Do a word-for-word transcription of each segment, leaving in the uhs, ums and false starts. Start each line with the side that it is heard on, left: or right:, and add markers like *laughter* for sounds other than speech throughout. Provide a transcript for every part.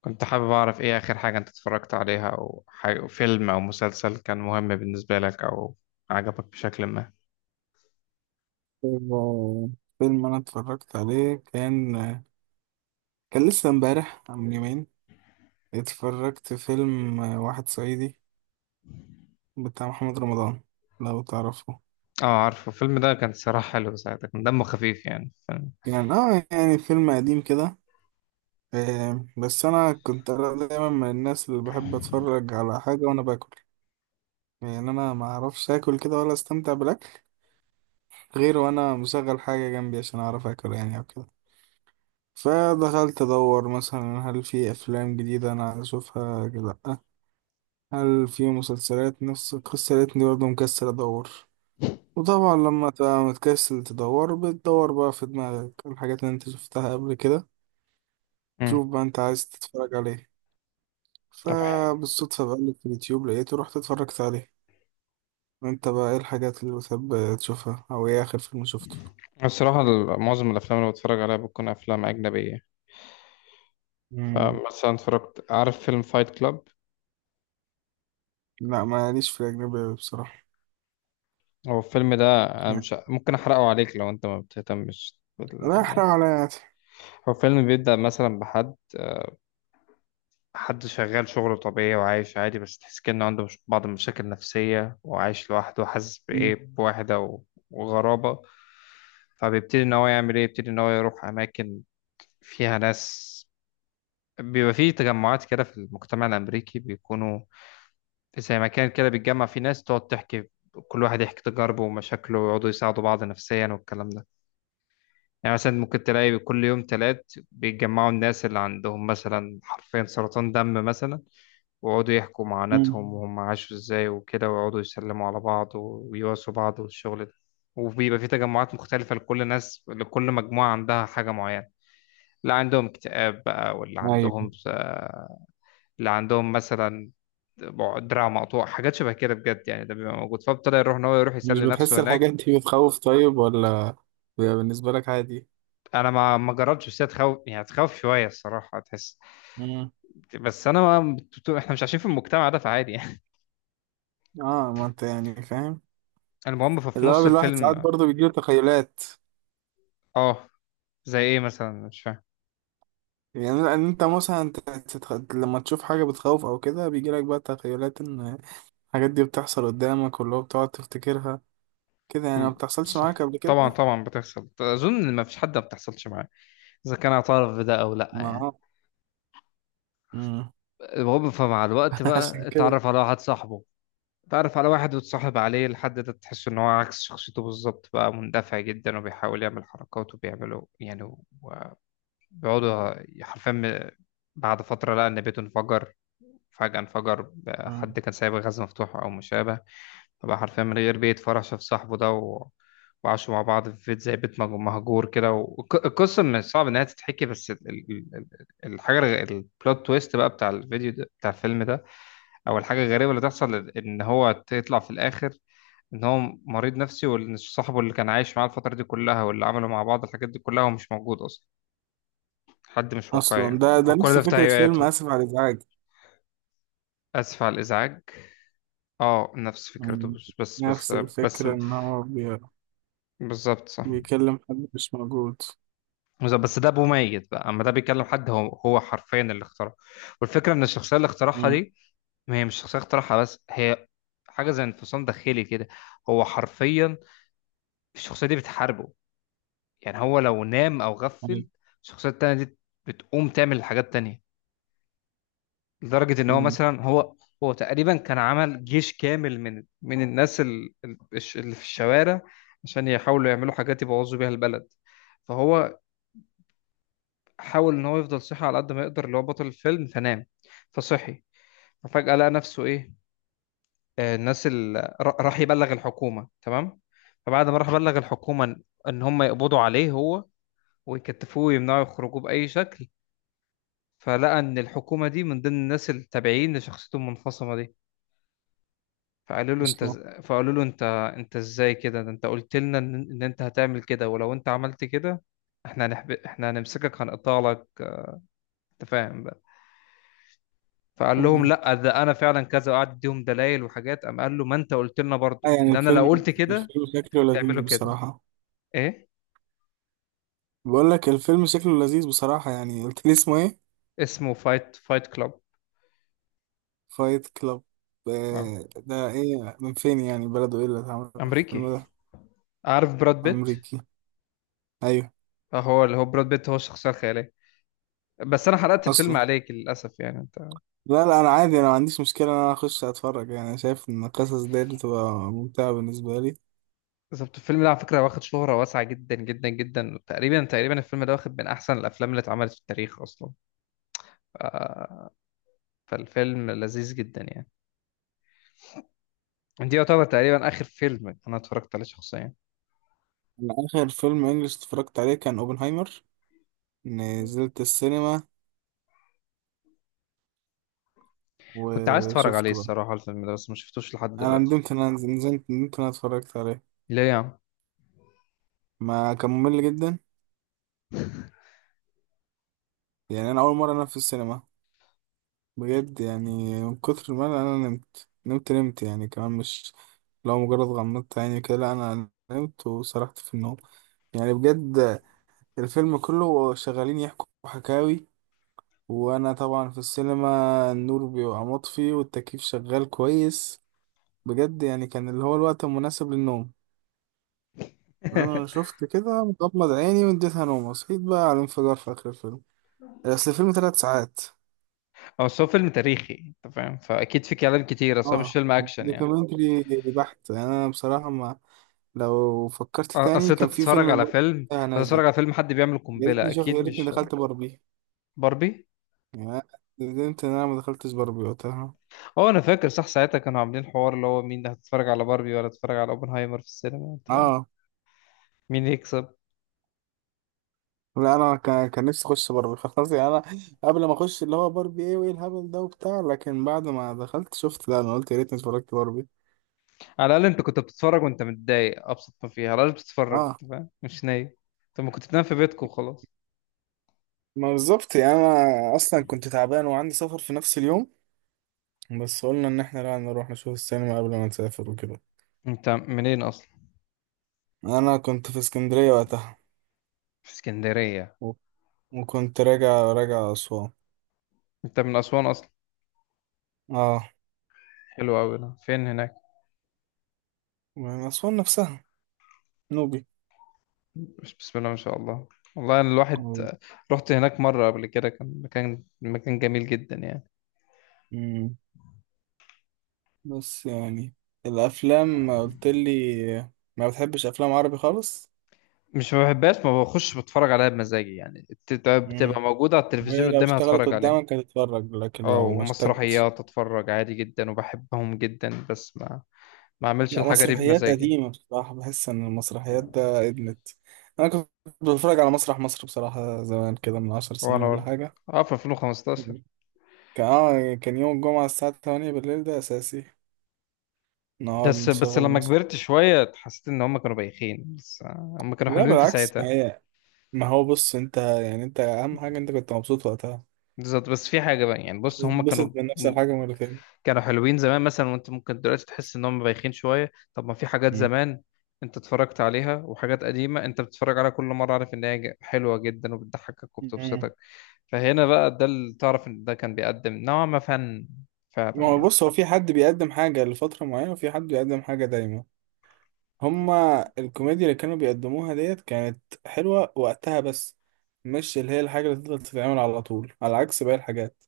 left: كنت حابب أعرف إيه آخر حاجة أنت اتفرجت عليها، أو حاجة فيلم أو مسلسل كان مهم بالنسبة لك أو عجبك بشكل ما.
right: فيلم فيلم أنا اتفرجت عليه، كان كان لسه امبارح من يومين. اتفرجت فيلم واحد صعيدي بتاع محمد رمضان، لو تعرفه.
left: أه، عارفه الفيلم ده، كان صراحة حلو ساعتها، كان دمه خفيف، يعني فاهم.
right: يعني اه يعني فيلم قديم كده. آه، بس أنا كنت أنا دايما من الناس اللي بحب أتفرج على حاجة وأنا باكل. يعني أنا ما أعرفش آكل كده ولا أستمتع بالأكل غير وأنا مشغل حاجة جنبي عشان أعرف آكل، يعني أو كده. فدخلت أدور مثلا، هل في أفلام جديدة أنا أشوفها كده؟ هل في مسلسلات نفس القصة؟ لقيتني برضه مكسل أدور. وطبعا لما تبقى متكسل تدور، بتدور بقى في دماغك الحاجات اللي انت شفتها قبل كده،
left: مم.
right: تشوف بقى انت عايز تتفرج عليه.
left: طب
right: فبالصدفة بقلب في اليوتيوب لقيته، رحت اتفرجت عليه. وانت بقى ايه الحاجات اللي بتحب تشوفها، او ايه آخر فيلم شفته؟
left: الصراحة ال- معظم الأفلام اللي بتفرج عليها بتكون أفلام أجنبية.
right: مم.
left: فمثلا اتفرجت، عارف فيلم فايت كلاب؟
right: لا ماليش في الأجنبي أوي بصراحة.
left: هو الفيلم ده أنا
right: يعني
left: مش ممكن أحرقه عليك لو أنت ما بتهتمش
right: لا
left: بال-
right: أحرق على يعني.
left: هو فيلم بيبدأ مثلا بحد حد شغال شغله طبيعي وعايش عادي، بس تحس كأنه عنده مش- بعض المشاكل النفسية، وعايش لوحده وحاسس بإيه،
right: مم.
left: بوحدة و- وغرابة. فبيبتدي إن هو يعمل إيه، يبتدي إن هو يروح أماكن فيها ناس. بيبقى فيه تجمعات كده في المجتمع الأمريكي، بيكونوا زي مكان كده بيتجمع فيه ناس تقعد تحكي، كل واحد يحكي تجاربه ومشاكله، ويقعدوا يساعدوا بعض نفسيا والكلام ده. يعني مثلا ممكن تلاقي كل يوم تلات بيتجمعوا الناس اللي عندهم مثلا حرفيا سرطان دم مثلا، ويقعدوا يحكوا
right: مم.
left: معاناتهم وهم عاشوا ازاي وكده، ويقعدوا يسلموا على بعض ويواسوا بعض والشغل ده. وبيبقى في تجمعات مختلفة لكل ناس، لكل مجموعة عندها حاجة معينة. اللي عندهم اكتئاب بقى، واللي
right: أيوة.
left: عندهم، اللي عندهم مثلا دراع مقطوع، حاجات شبه كده بجد، يعني ده بيبقى موجود. فابتدى يروح، ان هو يروح
right: مش
left: يسلي
right: بتحس
left: نفسه هناك.
right: الحاجات دي بتخوف طيب، ولا بيبقى بالنسبة لك عادي؟
left: انا ما ما جربتش، بس هي تخوف، يعني هتخوف شويه الصراحه تحس. بس انا ما بت- احنا مش عايشين في المجتمع ده، فعادي يعني.
right: اه ما انت يعني فاهم،
left: *laughs* المهم ففي
right: اللي
left: نص
right: هو الواحد ساعات
left: الفيلم،
right: برضه بيجيله تخيلات.
left: اه. زي ايه مثلا، مش فاهم.
right: يعني لان انت مثلا ت- تتخ... لما تشوف حاجة بتخوف او كده، بيجيلك بقى تخيلات ان الحاجات دي بتحصل قدامك، واللي هو بتقعد تفتكرها كده. يعني ما
left: مم.
right: بتحصلش
left: صح.
right: معاك قبل
left: طبعا
right: كده؟
left: طبعا بتحصل، اظن ما فيش حد ما بتحصلش معاه، اذا كان اعترف بده او لا
right: ما
left: يعني.
right: اه مم.
left: هو فمع الوقت
right: *laughs* عشان
left: بقى
right: كده.
left: اتعرف على واحد صاحبه، اتعرف على واحد وتصاحب عليه لحد ده، تحس ان هو عكس شخصيته بالظبط، بقى مندفع جدا وبيحاول يعمل حركات، وبيعملوا يعني بيقعدوا حرفيا. بعد فترة لقى ان بيته انفجر، فجأة انفجر،
right: مم.
left: حد كان سايب غاز مفتوح أو مشابه. فبقى حرفيا من غير بيت، فرح شاف صاحبه ده و... وعاشوا مع بعض في بيت زي بيت مج- مهجور كده. والقصة من صعب إنها تتحكي، بس ال- ال- ال- الحاجة البلوت تويست بقى بتاع الفيديو ده بتاع الفيلم ده، أو الحاجة الغريبة اللي تحصل، إن هو تطلع في الآخر إن هو مريض نفسي. وإن صاحبه اللي كان عايش معاه الفترة دي كلها واللي عملوا مع بعض الحاجات دي كلها، هو مش موجود أصلا، حد مش
right: اصلا
left: واقعي،
right: ده
left: هو
right: ده
left: كل
right: نفس
left: ده في
right: فكرة فيلم
left: تهيؤاته.
right: اسف على الازعاج.
left: آسف على الإزعاج، اه نفس فكرته،
right: مم.
left: بس بس بس
right: نفس
left: بس
right: الفكرة ان هو بي...
left: بالظبط صح.
right: بيكلم حد مش موجود.
left: بالظبط، بس ده ابو ميت بقى، اما ده بيكلم حد هو هو حرفيا اللي اخترعه. والفكره ان الشخصيه اللي اخترعها
right: مم.
left: دي، ما هي مش شخصيه اخترعها، بس هي حاجه زي انفصام داخلي كده. هو حرفيا الشخصيه دي بتحاربه. يعني هو لو نام او
right: أيوة.
left: غفل، الشخصيه التانيه دي بتقوم تعمل حاجات تانية. لدرجة ان هو
right: مم.
left: مثلا، هو هو تقريبا كان عمل جيش كامل من من الناس ال- ال- الش- اللي في الشوارع، عشان يحاولوا يعملوا حاجات يبوظوا بيها البلد. فهو حاول ان هو يفضل صحي على قد ما يقدر، اللي هو بطل الفيلم. فنام فصحي، ففجأة لقى نفسه ايه، آه، الناس اللي راح يبلغ الحكومة، تمام. فبعد ما راح بلغ الحكومة ان إن هم يقبضوا عليه هو، ويكتفوه ويمنعوا يخرجوه بأي شكل، فلقى ان الحكومة دي من ضمن الناس التابعين لشخصيته المنفصمة دي. فقالوا له انت
right: اصلا،
left: إز- فقالوا له انت، انت ازاي كده، ده انت قلت لنا ان إن انت هتعمل كده، ولو انت عملت كده احنا هنحب... احنا هنمسكك، هنقطع لك، انت فاهم بقى. فقال لهم لا ده انا فعلا كذا، وقعد يديهم دلائل وحاجات، قام قال له ما انت قلت لنا
right: آه،
left: برضو
right: يعني
left: اللي انا لو
right: الفيلم
left: قلت كده
right: الفيلم شكله
left: تعمله
right: لذيذ
left: كده.
right: بصراحة.
left: ايه
right: بقول لك الفيلم شكله لذيذ بصراحة، يعني قلت لي اسمه ايه؟
left: اسمه؟ فايت فايت كلاب.
right: فايت كلاب؟
left: اه
right: آه، ده ايه، من فين يعني، بلده ايه اللي اتعمل
left: امريكي.
right: الفيلم ده؟
left: عارف براد بيت؟
right: امريكي. ايوه.
left: اه، هو اللي هو براد بيت هو الشخصيه الخياليه. بس انا حرقت الفيلم
right: اصلا
left: عليك للاسف يعني انت.
right: لا لا، انا عادي، انا ما عنديش مشكلة ان انا اخش اتفرج. يعني أنا شايف ان القصص دي بتبقى ممتعة بالنسبة لي.
left: بالظبط، الفيلم ده على فكرة واخد شهرة واسعة جدا جدا جدا. تقريبا تقريبا الفيلم ده واخد من أحسن الأفلام اللي اتعملت في التاريخ أصلا. ف- فالفيلم لذيذ جدا يعني. دي يعتبر تقريبا آخر فيلم أنا اتفرجت عليه شخصيا.
right: أنا اخر فيلم انجلش اتفرجت عليه كان اوبنهايمر. نزلت السينما
left: كنت عايز اتفرج عليه
right: وشفته بقى.
left: الصراحة الفيلم ده، بس ما شفتوش لحد
right: انا
left: دلوقتي.
right: ندمت ان انا نزلت، ندمت ان انا اتفرجت عليه.
left: ليه يعني؟
right: ما كان ممل جدا، يعني انا اول مره انام في السينما بجد. يعني من كتر ما انا أنا نمت نمت نمت. يعني كمان مش لو مجرد غمضت عيني كده، لا انا نمت وسرحت في النوم يعني بجد. الفيلم كله شغالين يحكوا حكاوي، وانا طبعا في السينما النور بيبقى مطفي والتكييف شغال كويس، بجد يعني كان اللي هو الوقت المناسب للنوم. انا شفت كده مغمض عيني واديتها نوم، صحيت بقى على الانفجار في اخر الفيلم. اصل الفيلم ثلاث ساعات.
left: هو أصل هو فيلم تاريخي، أنت فاهم، فأكيد في كلام كتير، أصل هو مش
right: اه،
left: فيلم أكشن يعني.
right: دوكيومنتري بحت انا بصراحه. ما لو فكرت
left: أ- أصل
right: تاني،
left: أنت
right: كان في
left: بتتفرج
right: فيلم
left: على
right: برضه
left: فيلم،
right: وقتها نازل.
left: هتتفرج على فيلم حد بيعمل
right: يا
left: قنبلة،
right: ريتني شوف، يا
left: أكيد
right: ريتني
left: مش
right: دخلت باربي.
left: باربي.
right: يعني أنا ندمت ان انا ما دخلتش باربي وقتها.
left: هو انا فاكر صح ساعتها كانوا عاملين حوار، اللي هو مين هتتفرج على باربي ولا تتفرج على اوبنهايمر في السينما، انت فاهم.
right: اه.
left: مين يكسب.
right: لا انا كان كان نفسي اخش باربي *laughs* خلاص. يعني انا قبل ما اخش اللي هو باربي، ايه وايه الهبل ده وبتاع، لكن بعد ما دخلت شفت، لا، انا قلت يا ريتني اتفرجت باربي.
left: على الاقل انت كنت بتتفرج وانت متضايق، ابسط ما فيها على الاقل بتتفرج،
right: اه
left: انت فاهم، مش نايم. انت ما كنت بتنام في بيتك وخلاص.
right: ما بالظبط. يعني انا اصلا كنت تعبان وعندي سفر في نفس اليوم، بس قلنا ان احنا لا نروح نشوف السينما قبل ما نسافر وكده.
left: انت منين اصلا؟
right: انا كنت في اسكندريه وقتها.
left: في اسكندريه.
right: أوف. وكنت راجع، راجع اسوان.
left: انت من اسوان اصلا؟
right: اه.
left: حلو قوي، ده فين هناك.
right: من اسوان نفسها، نوبي.
left: بس- بسم الله ما شاء الله. والله انا الواحد
right: أوه.
left: رحت هناك مره قبل كده، كان مكان، مكان جميل جدا يعني.
right: مم. بس يعني الافلام قلت لي ما بتحبش افلام عربي خالص.
left: مش ما بحبهاش، ما بخش بتفرج عليها بمزاجي، يعني بتبقى
right: امم.
left: بتبقى موجوده على
right: وهي
left: التلفزيون
right: لو
left: قدامي
right: اشتغلت
left: هتفرج عليها.
right: قدامك هتتفرج، لكن
left: اه
right: لو ما اشتغلتش.
left: ومسرحيات اتفرج عادي جدا وبحبهم جدا، بس ما، ما اعملش
right: لا،
left: الحاجه دي
right: مسرحيات
left: بمزاجي.
right: قديمة بصراحة بحس ان المسرحيات ده ادمت. انا كنت بتفرج على مسرح مصر بصراحة، زمان كده من عشر سنين
left: وانا
right: ولا
left: برضه
right: حاجة.
left: اه، في ألفين وخمستاشر.
right: مم. كان، اه، كان يوم الجمعة الساعة ثمانية بالليل ده اساسي نقعد
left: بس بس
right: نشغل
left: لما
right: مصر.
left: كبرت شويه حسيت ان هم كانوا بايخين، بس آه، هم كانوا
right: لا
left: حلوين في
right: بالعكس، ما
left: ساعتها.
right: هي، ما هو بص انت يعني، انت اهم حاجه انت كنت مبسوط وقتها.
left: بالظبط، بس في حاجه بقى يعني، بص هم
right: بتتبسط
left: كانوا،
right: من نفس الحاجه مرتين.
left: كانوا حلوين زمان مثلا، وانت ممكن دلوقتي تحس انهم بايخين شويه. طب ما في حاجات
right: مم.
left: زمان انت اتفرجت عليها، وحاجات قديمه انت بتتفرج عليها كل مره، عارف ان هي ج- حلوه جدا وبتضحكك
right: مم.
left: وبتبسطك. فهنا بقى ده اللي تعرف ان ده كان بيقدم نوعا ما فن، فعلا
right: ما هو
left: يعني.
right: بص، هو في حد بيقدم حاجه لفتره معينه، وفي حد بيقدم حاجه دايما. هما الكوميديا اللي كانوا بيقدموها ديت كانت حلوه وقتها، بس مش اللي هي الحاجه اللي تفضل تتعمل على طول، على عكس باقي الحاجات.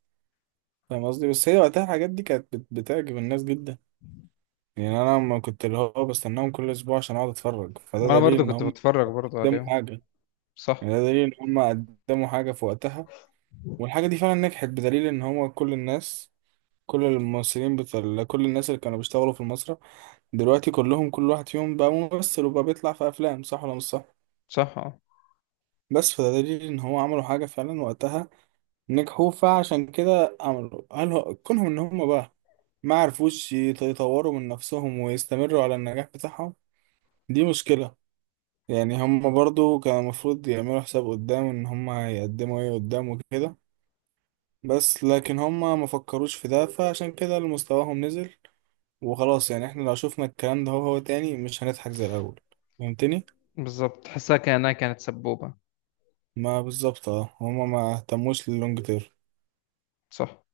right: فاهم قصدي؟ بس هي وقتها الحاجات دي كانت بت- بتعجب الناس جدا. يعني انا لما كنت اللي هو بستناهم كل اسبوع عشان اقعد اتفرج، فده
left: وانا
right: دليل
left: برضو
right: ان
left: كنت
right: هم
left: بتفرج برضو
right: قدموا
left: عليهم.
right: حاجه. يعني
left: صح.
right: ده دليل ان هم قدموا حاجة في وقتها، والحاجة دي فعلا نجحت، بدليل ان هو كل الناس، كل الممثلين بتاع كل الناس اللي كانوا بيشتغلوا في المسرح دلوقتي كلهم، كل واحد فيهم بقى ممثل وبقى بيطلع في افلام، صح ولا مش صح؟
left: صح اه،
right: بس فده دليل ان هو عملوا حاجة فعلا وقتها، نجحوا. فعشان كده عملوا، هل هو كونهم ان هم بقى ما عرفوش يط- يطوروا من نفسهم ويستمروا على النجاح بتاعهم، دي مشكلة. يعني هم برضو كان المفروض يعملوا حساب قدام ان هم هيقدموا ايه قدام وكده، بس لكن هما ما فكروش في ده، فعشان كده مستواهم نزل وخلاص. يعني احنا لو شفنا الكلام ده، هو هو تاني مش هنضحك زي الاول. فهمتني؟
left: بالظبط، تحسها كانها كانت سبوبه.
right: ما بالظبط. اه هما ما اهتموش لللونج تيرم.
left: صح.